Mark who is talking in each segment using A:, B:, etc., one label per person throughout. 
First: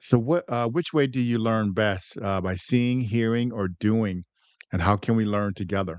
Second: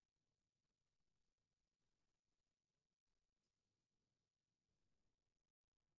A: So what which way do you learn best, by seeing, hearing, or doing, and how can we learn together?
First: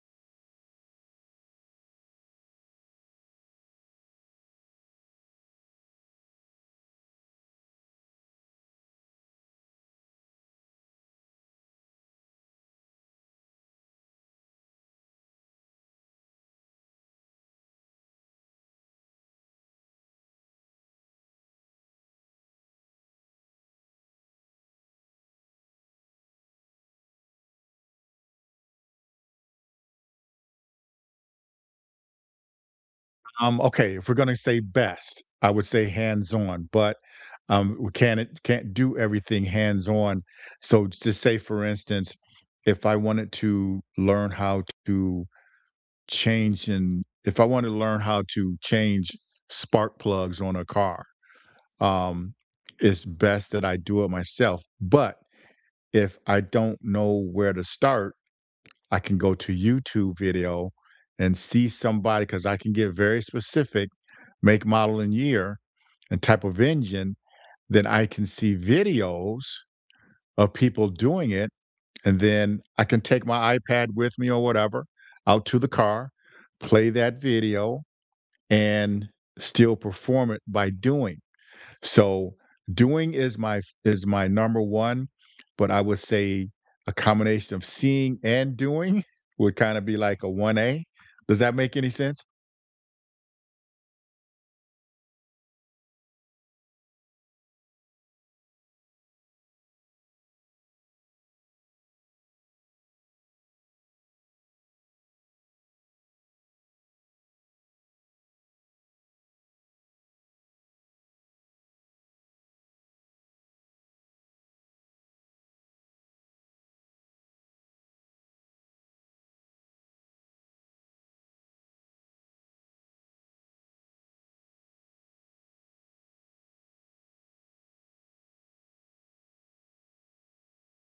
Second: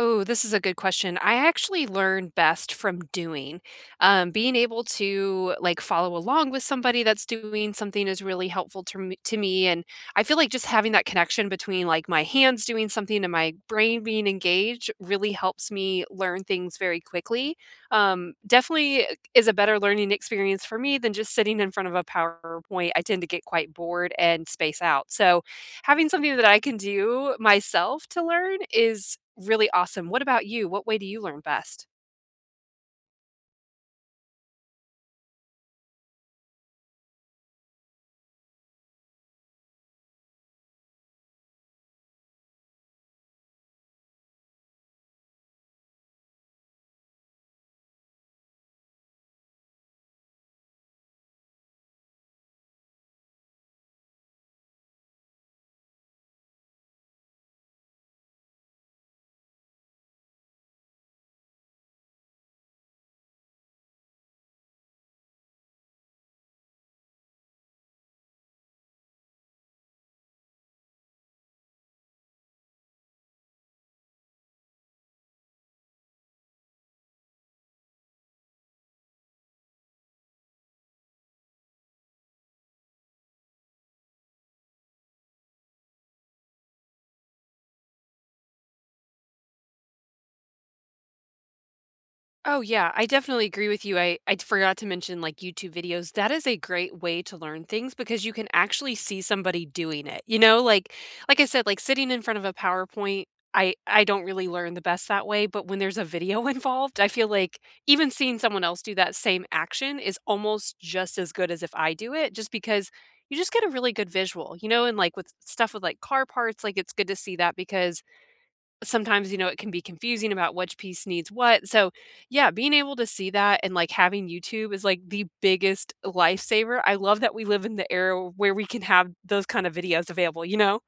B: Oh, this is a good question. I actually learn best from doing. Being able to like follow along with somebody that's doing something is really helpful to me. And I feel like just having that connection between like my hands doing something and my brain being engaged really helps me learn things very quickly. Definitely is a better learning experience for me than just sitting in front of a PowerPoint. I tend to get quite bored and space out. So, having something that I can do myself to learn is really awesome. What about you? What way do you learn best?
A: Okay, if we're gonna say best, I would say hands-on, but, we can't do everything hands-on. So to say, for instance, if I wanted to learn how to change and if I want to learn how to change spark plugs on a car, um, it's best that I do it myself. But if I don't know where to start, I can go to YouTube video and see somebody because I can get very specific, make, model, and year, and type of engine, then I can see videos of people doing it, and then I can take my iPad with me or whatever out to the car, play that video, and still perform it by doing. So doing is my number one, but I would say a combination of seeing and doing would kind of be like a 1A. Does that make any sense?
B: Oh yeah, I definitely agree with you. I forgot to mention like YouTube videos. That is a great way to learn things because you can actually see somebody doing it. You know, like I said, like sitting in front of a PowerPoint, I don't really learn the best that way, but when there's a video involved, I feel like even seeing someone else do that same action is almost just as good as if I do it just because you just get a really good visual. You know, and like with stuff with like car parts, like it's good to see that because sometimes you know it can be confusing about which piece needs what. So yeah, being able to see that and like having YouTube is like the biggest lifesaver. I love that we live in the era where we can have those kind of videos available, you know.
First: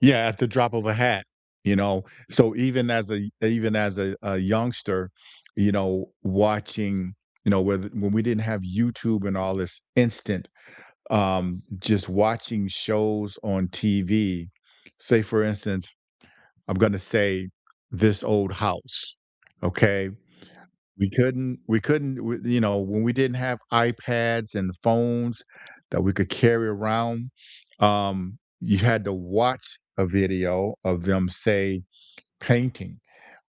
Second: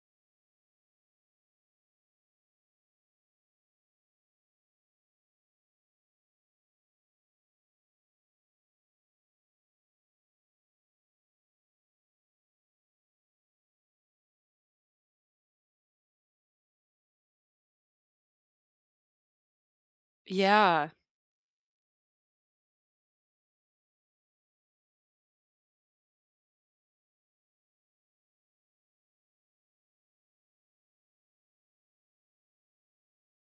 A: Yeah, at the drop of a hat, you know. So even as a youngster, you know, watching, you know, with when we didn't have YouTube and all this instant, just watching shows on TV. Say for instance, I'm gonna say this old house. Okay.
B: Yeah.
A: We couldn't, w- You know, when we didn't have iPads and phones that we could carry around, you had to watch a video of them, say, painting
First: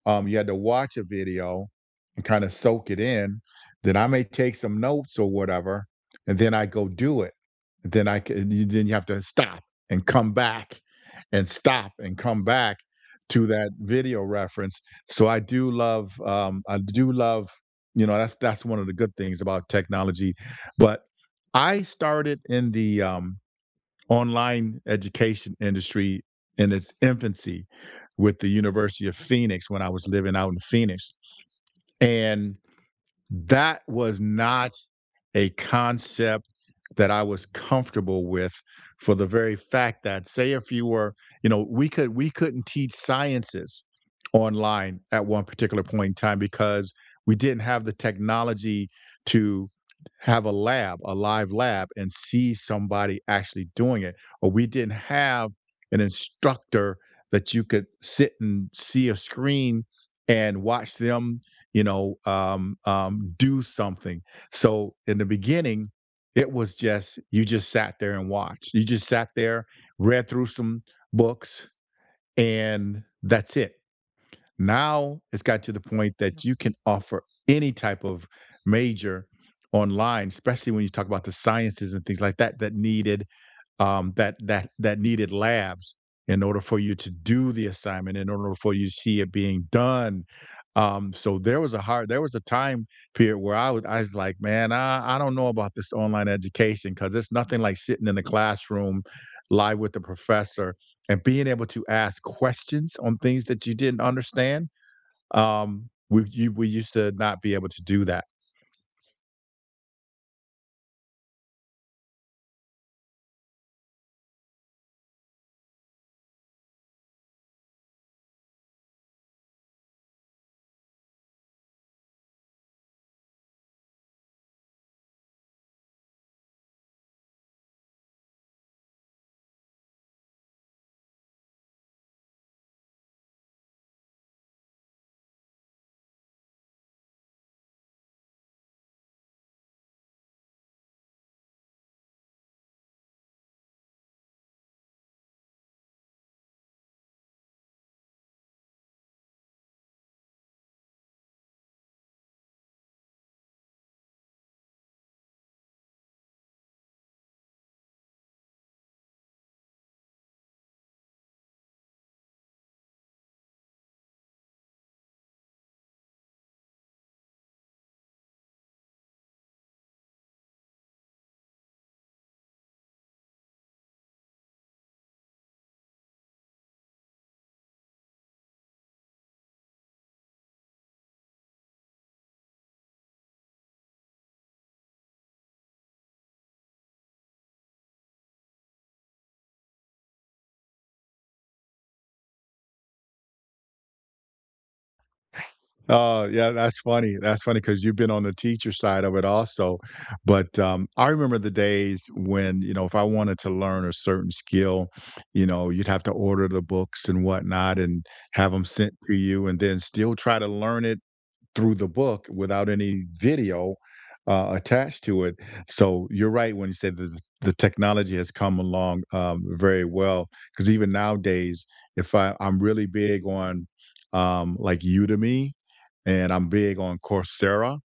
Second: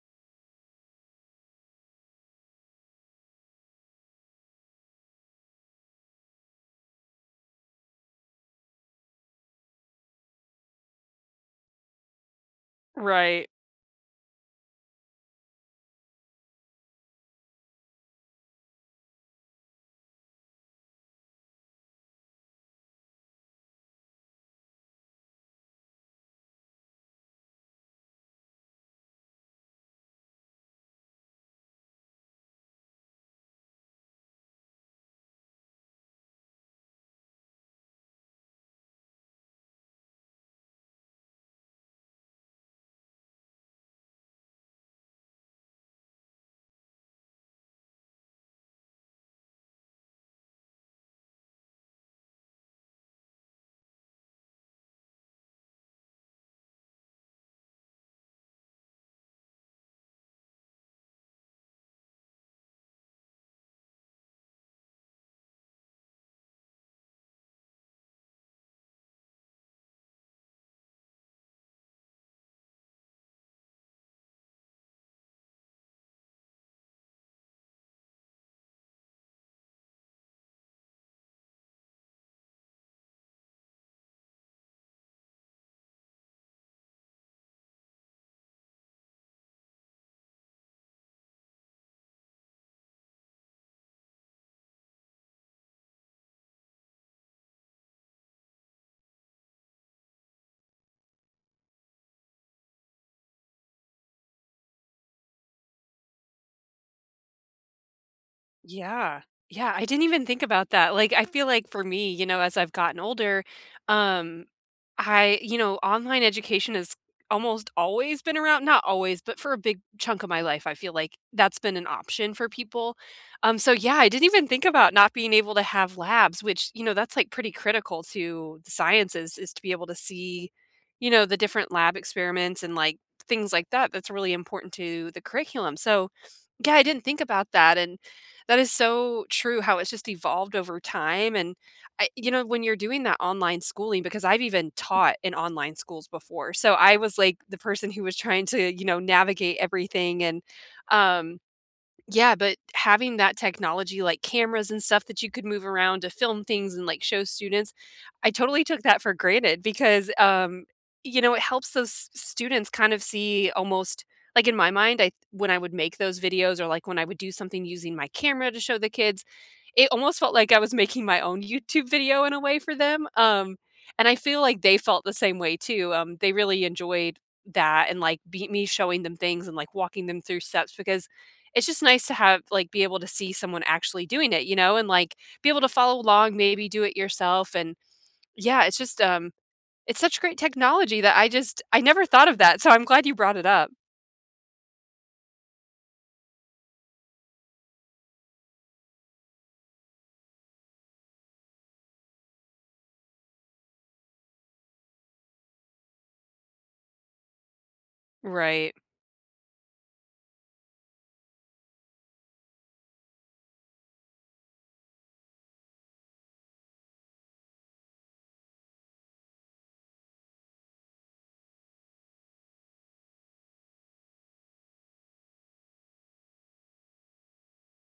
A: you had to watch a video and kind of soak it in. Then I may take some notes or whatever, and then I go do it. And then I c- you then you have to stop and come back and stop and come back to
B: Right.
A: that video reference. So I do love, you know, that's one of the good things about technology. But I started in the online education industry in its infancy with the University of Phoenix when I was living out in Phoenix. And that was not a concept that I was comfortable with for the very fact that say if you were, you know, we couldn't teach sciences online at one particular point in time because we didn't have the technology to have a live lab and see somebody actually doing it or we didn't have an instructor that you could sit and see a screen and watch them do something. So in the beginning, it was just you just sat there and watched. You just sat there, read through some books, and that's it. Now it's got to the point that you can offer any type of major online, especially when you talk about the sciences and things like that that needed that needed labs in order for you to do the assignment, in order for you to see it being done. So there was a time period where I was like, man, I don't know about this online education because it's nothing like sitting in the classroom live with the professor and being able to ask questions on things that you didn't understand we used to not be able to do that.
B: Yeah. Yeah, I didn't even think about that. Like I feel like for me, you know, as I've gotten older, um I, you know, online education has almost always been around, not always, but for a big chunk of my life, I feel like that's been an option for people. So yeah, I didn't even think about not being able to have labs, which, you know, that's like pretty critical to the sciences is to be able to see, you know, the different lab experiments and like things like that. That's really important to the curriculum. So, yeah, I didn't think about that, and that is so true how it's just evolved over time, and I, you know, when you're doing that online schooling because I've even taught in online schools before, so I was, like, the person who was trying to, you know, navigate everything, and um yeah, but having that technology like cameras and stuff that you could move around to film things and like show students, I totally took that for granted because you know, it helps those students kind of see almost like in my mind, I when I would make those videos or like when I would do something using my camera to show the kids, it almost felt like I was making my own YouTube video in a way for them. And I feel like they felt the same way too. They really enjoyed that and like me showing them things and like walking them through steps because it's just nice to have like, be able to see someone actually doing it, you know, and, like, be able to follow along, maybe do it yourself, and yeah, it's just, it's such great technology that I just I never thought of that, so I'm glad you brought it up.
A: Oh, yeah, that's funny. That's funny because 'cause you've been on the teacher side of it also, but, I remember the days when, you know, if I wanted to learn a certain skill, you know, you'd have to order the books and whatnot and have them
B: Right.
A: sent to you and then still try to learn it through the book without any video attached to it. So you're right when you say that the technology has come along very well. Because even nowadays, if I, I'm really big on like Udemy and I'm big on Coursera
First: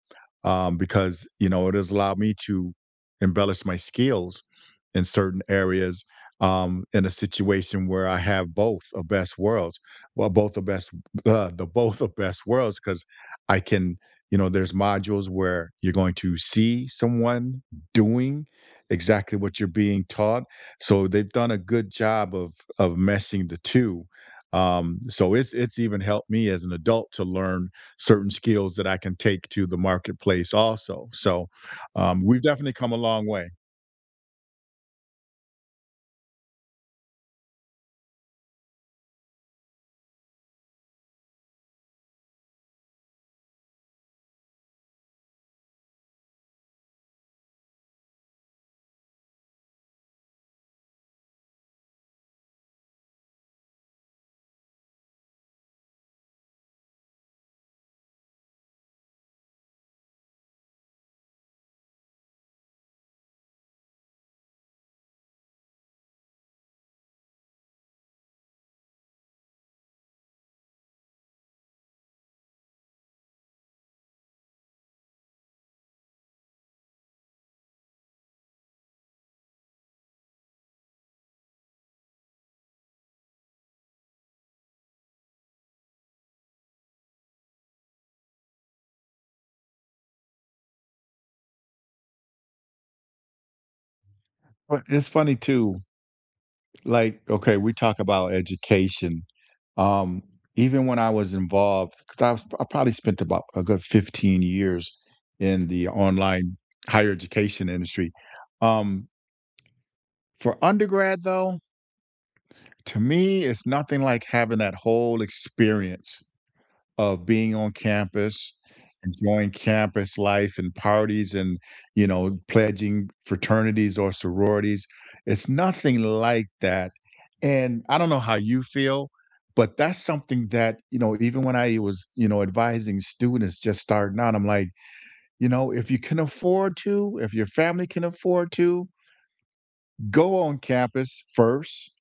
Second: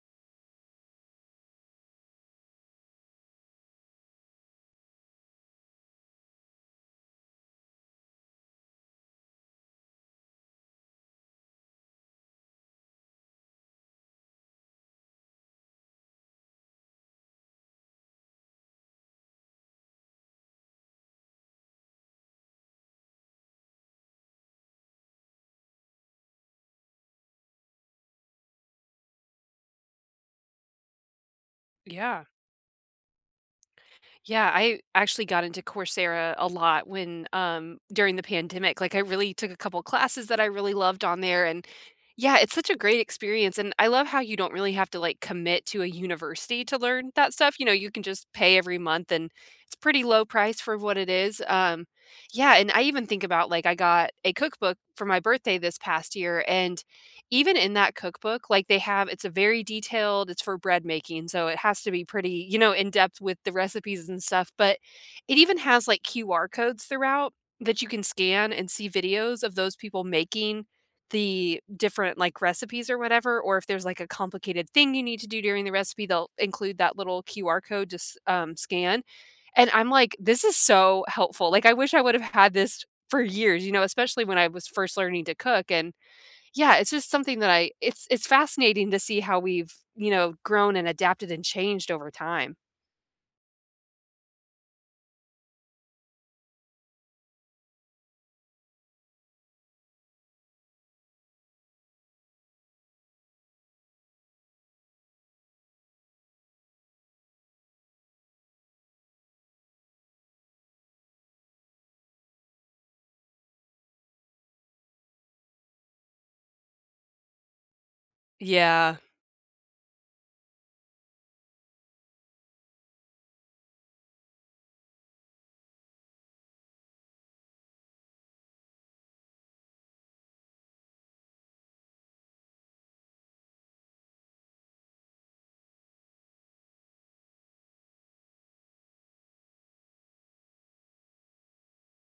A: because you know it has allowed me to embellish my skills in certain areas in a situation where I have both of best worlds. Well, both of best, the both of best worlds, because I can, you know, there's modules where you're going to see someone doing exactly what you're being taught. So they've done a good job of meshing the two. So it's even helped me as an adult to learn certain skills that I can take to the marketplace also. So
B: Yeah.
A: we've definitely come a long way.
B: Yeah, I actually got into Coursera a lot when during the pandemic. Like I really took a couple classes that I really loved on there, and yeah, it's such a great experience, and I love how you don't really have to like commit to a university to learn that stuff. You know, you can just pay every month and it's pretty low price for what it is. Yeah, and I even think about like I got a cookbook for my birthday this past year, and even in that cookbook, like, they have it's a very detailed it's for bread making, so it has to be pretty, you know, in-depth with the recipes and stuff, but it even has, like, QR codes throughout that you can scan and see videos of those people making the different, like, recipes or whatever, or if there's, like, a complicated thing you need to do during the recipe, they'll include that little QR code to s scan, and I'm like, "This is so helpful." Like, I wish I would have had this for years, you know, especially when I was first learning to cook, and yeah, it's just something that I it's fascinating to see how we've, you know, grown and adapted and changed over time.
A: Well, it's funny too, like, okay, we talk about education. Um, Even when I was involved, I probably spent about a good 15 years in the online higher education industry. Um, for undergrad, though, to me, it's nothing like having that whole experience of being on campus,
B: Yeah.
A: enjoying campus life and parties and, you know, pledging fraternities or sororities. It's nothing like that, and I don't know how you feel, but that's something that, you know, even when I was, you know, advising students just starting out, I'm like, you know, if you can afford to, if your family can afford to, go on campus first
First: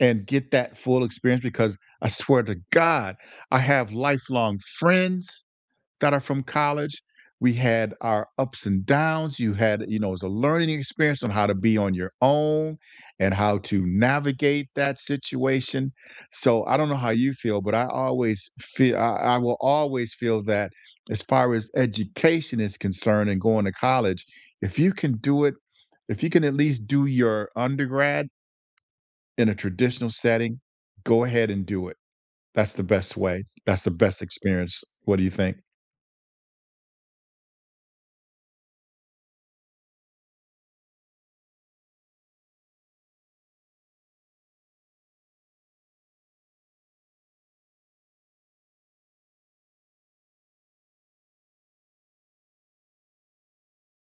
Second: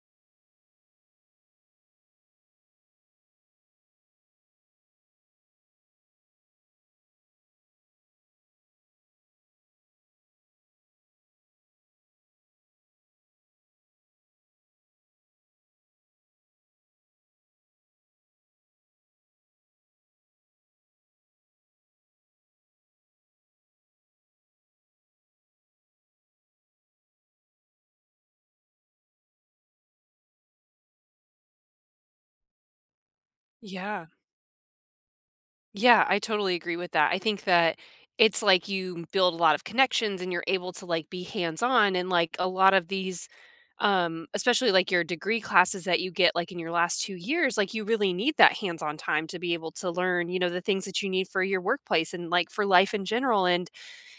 A: and get that full experience because I swear to God, I have lifelong friends that are from college. We had our ups and downs. You had, you know, it was a learning experience on how to be on your own and how to navigate that situation. So I don't know how you feel, but I always feel I will always feel that as far as education is concerned and going to college, if you can do it, if you can at least do your undergrad in a traditional setting, go ahead and do it. That's the best way. That's the
B: Yeah.
A: best experience. What do you think?
B: Yeah, I totally agree with that. I think that it's like you build a lot of connections and you're able to like be hands-on, and like a lot of these especially like your degree classes that you get like in your last 2 years, like you really need that hands-on time to be able to learn, you know, the things that you need for your workplace and like for life in general. And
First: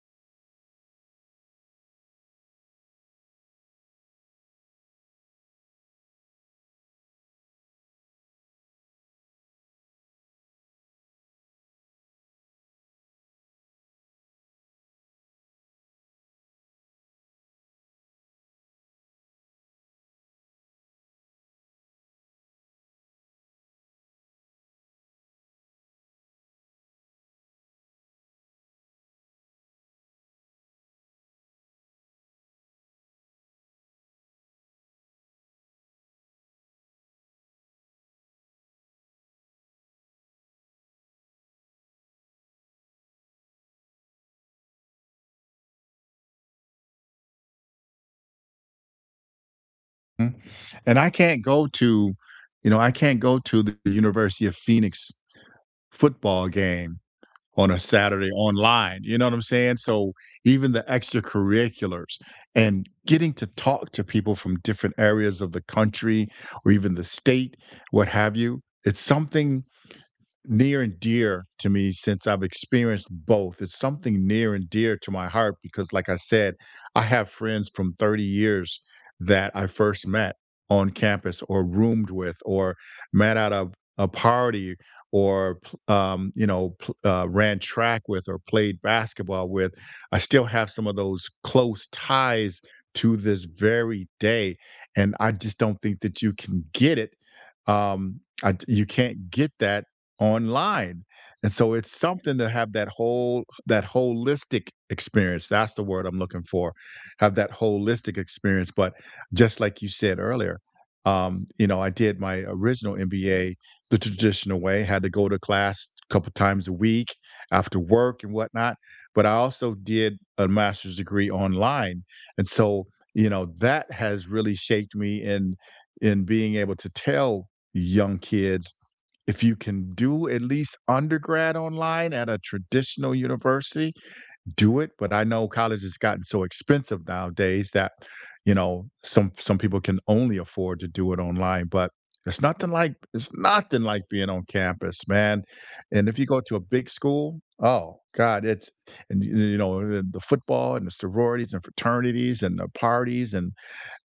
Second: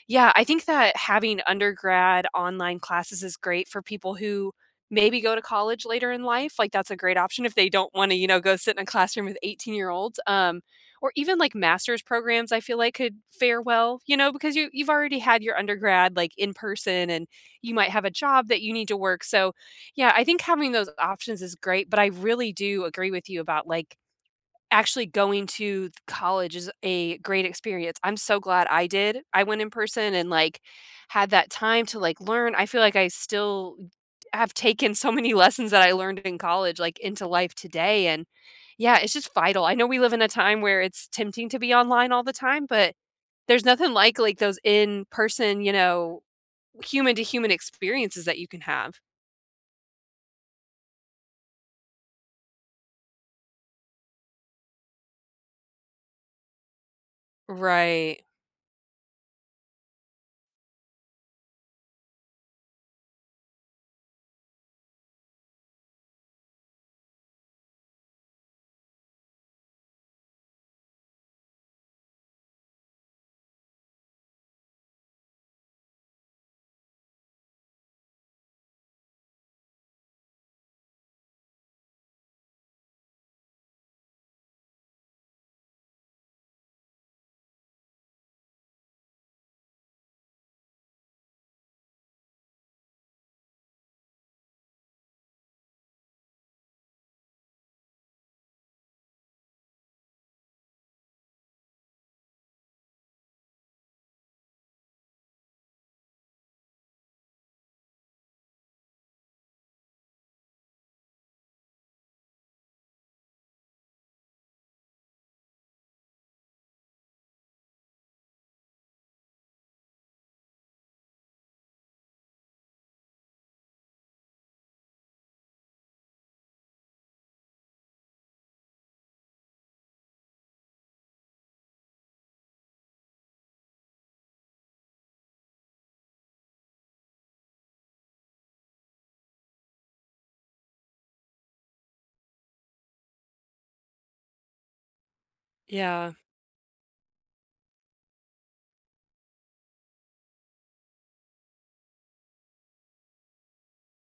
B: yeah, I think that having undergrad online classes is great for people who maybe go to college later in life. Like that's a great option if they don't want to, you know, go sit in a classroom with 18-year-olds. Or even like master's programs, I feel like could fare well, you know, because you you've already had your undergrad like in person, and you might have a job that you need to work. So, yeah, I think having those options is great, but I really do agree with you about like actually going to college is a great experience. I'm so glad I did. I went in person and, like, had that time to, like, learn. I feel like I still have taken so many lessons that I learned in college, like, into life today, and yeah, it's just vital. I know we live in a time where it's tempting to be online all the time, but there's nothing like those in-person, you know, human to human experiences that you can have.
A: Mhm. And I can't go to, you know, I can't go to the University of Phoenix football game on a
B: Right.
A: Saturday online. You know what I'm saying? So even the extracurriculars and getting to talk to people from different areas of the country or even the state, what have you, it's something near and dear to me since I've experienced both. It's something near and dear to my heart because, like I said, I have friends from 30 years that I first met on campus or roomed with or met at a party you know ran track with or played basketball with. I still have some of those close ties to this very day, and I just don't think that you can get it you can't get that online. And so it's something to have that whole that holistic experience. That's the word I'm looking for. Have that holistic experience. But just like you said earlier, you know, I did my original MBA the traditional way, had to go to class a couple times a week after work and whatnot. But I also did a master's degree online. And so, you know, that has really shaped me in being able to tell young kids if you can do at least undergrad online at a traditional university, do it, but I know college has gotten so expensive nowadays that, you know, some people can only afford to do it online, but it's nothing like being on campus, man, and
B: Yeah.
A: if you go to a big school, oh god, it's and y you know, the football and the sororities and fraternities and the parties, and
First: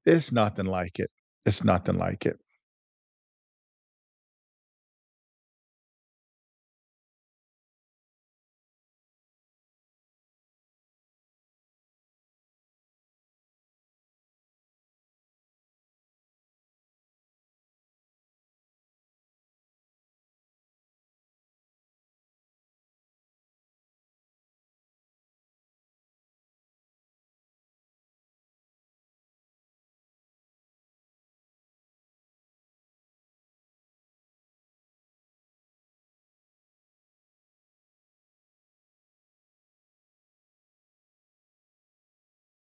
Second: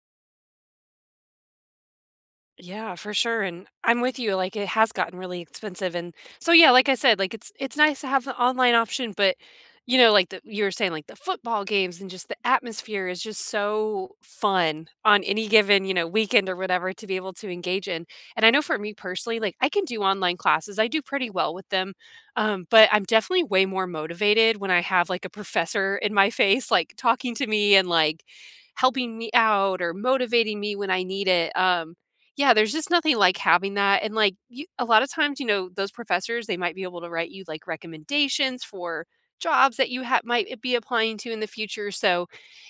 A: it's nothing like it. It's nothing like it.
B: Yeah, for sure, and I'm with you, like, it has gotten really expensive, and so, yeah, like I said, like, it's nice to have the online option, but, you know, like, the you were saying, like, the football games and just the atmosphere is just so fun on any given, you know, weekend or whatever to be able to engage in, and I know for me personally, like, I can do online classes, I do pretty well with them, but I'm definitely way more motivated when I have, like, a professor in my face, like, talking to me and, like, helping me out or motivating me when I need it, yeah, there's just nothing like having that, and, like, you a lot of times, you know, those professors, they might be able to write you, like, recommendations for jobs that you ha might be applying to in the future, so,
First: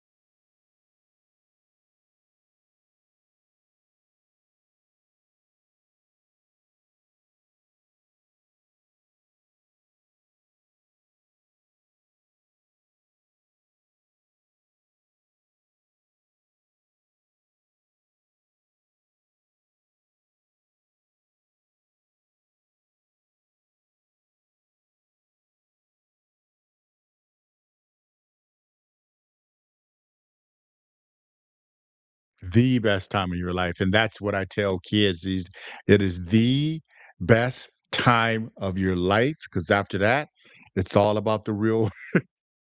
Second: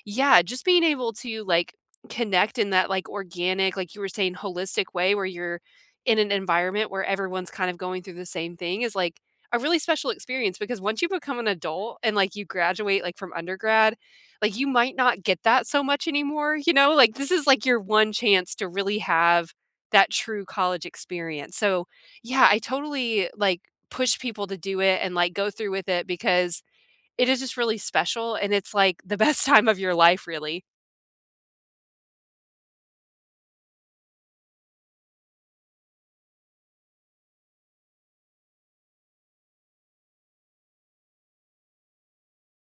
B: yeah, just being able to, like, connect in that, like, organic, like you were saying, holistic way where you're in an environment where everyone's kind of going through the same thing is, like, a really special experience because once you become an adult and, like, you graduate, like, from undergrad, like, you might not get that so much anymore, you know? Like, this is, like, your one chance to really have that true college experience. So, yeah, I totally, like, push people to do it and, like, go through with it because it is just really special, and it's, like, the best time of your life, really.
A: The best time of your life, and that's what I tell kids is it is the best time of your life, because after that, it's all about the real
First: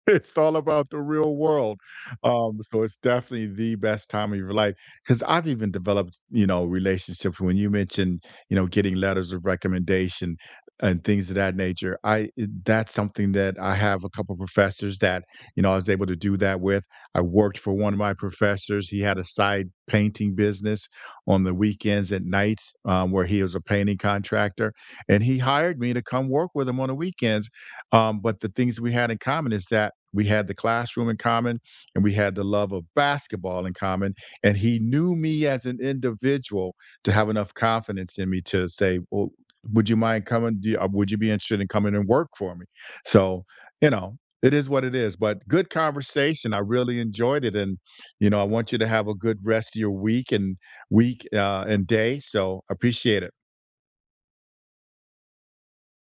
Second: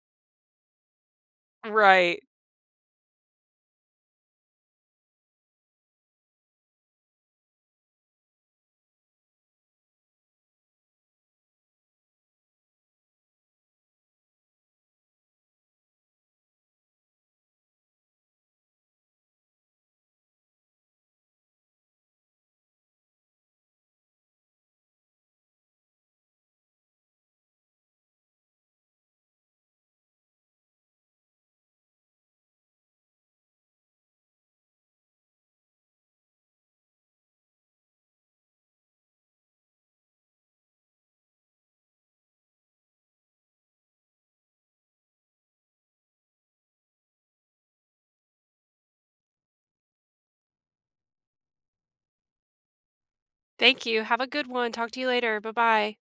A: It's all about the real world.
B: Right.
A: So it's definitely the best time of your life. Because 'cause I've even developed, you know, relationships when you mentioned, you know, getting letters of recommendation and things of that nature. I That's something that I have a couple professors that, you know, I was able to do that with. I worked for one of my professors. He had a side painting business on the weekends at nights, where he was a painting contractor, and he hired me to come work with him on the weekends. But the things we had in common is that we had the classroom in common and we had the love of basketball in common. And he knew me as an individual to have enough confidence in me to say, well, would you mind coming? Would you be interested in coming and work for me? So, you know, it is what it is, but good conversation. I really enjoyed it. And, you know, I want you to have a good rest of your week and day. So appreciate it.
B: Thank you. Have a good one. Talk to you later. Bye-bye.